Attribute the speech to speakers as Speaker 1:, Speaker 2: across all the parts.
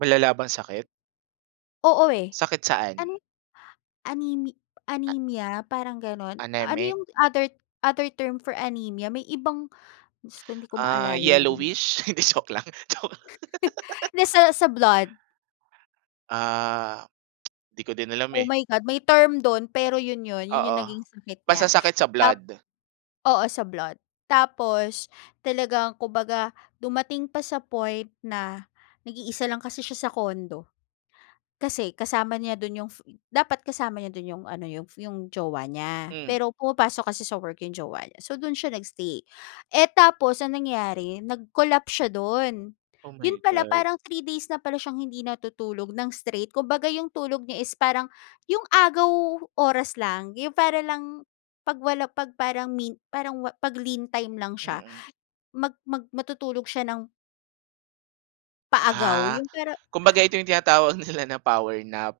Speaker 1: Malala bang sakit?
Speaker 2: Oo, eh,
Speaker 1: Sakit
Speaker 2: an
Speaker 1: saan?
Speaker 2: anemi anemia parang ganon, ano
Speaker 1: Anemic?
Speaker 2: 'yung other other term for anemia may ibang Diyos ko hindi ko
Speaker 1: Ah,
Speaker 2: maalala yun.
Speaker 1: yellowish? Hindi joke lang joke.
Speaker 2: Nasa sa blood.
Speaker 1: Ah, di ko din alam
Speaker 2: Oh,
Speaker 1: eh.
Speaker 2: my God may term dun, pero yun yun yun yung
Speaker 1: Oo,
Speaker 2: naging sakit
Speaker 1: basta
Speaker 2: niya.
Speaker 1: sakit sa
Speaker 2: Tap
Speaker 1: blood.
Speaker 2: oo, sa blood tapos talagang kumbaga dumating pa sa point na nag-iisa lang kasi siya sa condo, kasi kasama niya dun 'yung f dapat kasama niya do'n 'yong ano 'yong 'yong jowa niya.
Speaker 1: Hmm.
Speaker 2: Pero pumapasok kasi sa work 'yong jowa niya so dun siya nag-stay, eh, tapos ang nangyari nag-collapse siya do'n,
Speaker 1: Oh,
Speaker 2: 'yon
Speaker 1: my
Speaker 2: pala
Speaker 1: God.
Speaker 2: parang 3 days na pala siyang hindi natutulog ng straight kumbaga 'yong tulog niya is parang 'yung agaw oras lang, 'yon para lang 'pag wala 'pag parang me parang pag-lean time lang siya,
Speaker 1: Mm.
Speaker 2: mag mag matutulog siya ng paagaw
Speaker 1: Ah,
Speaker 2: yung pero
Speaker 1: kumbaga ito 'yung tinatawag nila na power nap.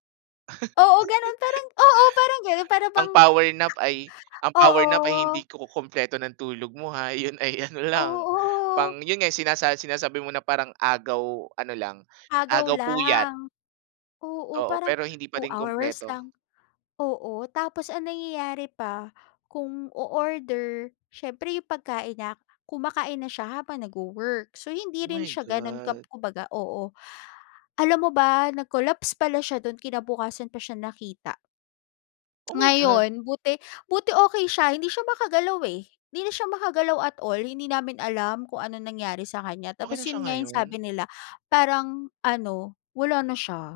Speaker 2: Oo, ganun parang oo parang ganun para bang
Speaker 1: Ang power nap ay ang power nap ay
Speaker 2: Oo.
Speaker 1: hindi kukumpleto ng tulog mo ha, yun ay ano lang,
Speaker 2: Oo.
Speaker 1: pang yun nga sinasa sinasabi mo na parang agaw ano lang
Speaker 2: Agaw
Speaker 1: agaw puyat.
Speaker 2: lang. Oo,
Speaker 1: Oo,
Speaker 2: parang
Speaker 1: pero hindi pa
Speaker 2: 2
Speaker 1: din
Speaker 2: hours
Speaker 1: kumpleto.
Speaker 2: lang oo tapos ang nangyayari pa kung o-order, siyempre 'yong pagkain na kumakain na siya habang nag-wo-work, so hindi
Speaker 1: Oh,
Speaker 2: rin
Speaker 1: my
Speaker 2: siya gano'n kap
Speaker 1: God.
Speaker 2: kumbaga oo. Alam mo ba nag-collapse pala siya do'n kinabukasan pa siya nakita.
Speaker 1: Oh, my God!
Speaker 2: Ngayon, buti buti okey siya, hindi siya makagalaw, eh, hindi na siya makagalaw at all hindi namin alam kung anong nangyari sa kanya.
Speaker 1: Okey
Speaker 2: Tapos
Speaker 1: na siya
Speaker 2: 'yun nga 'yung
Speaker 1: ngayon?
Speaker 2: sabi nila parang ano wala na siya.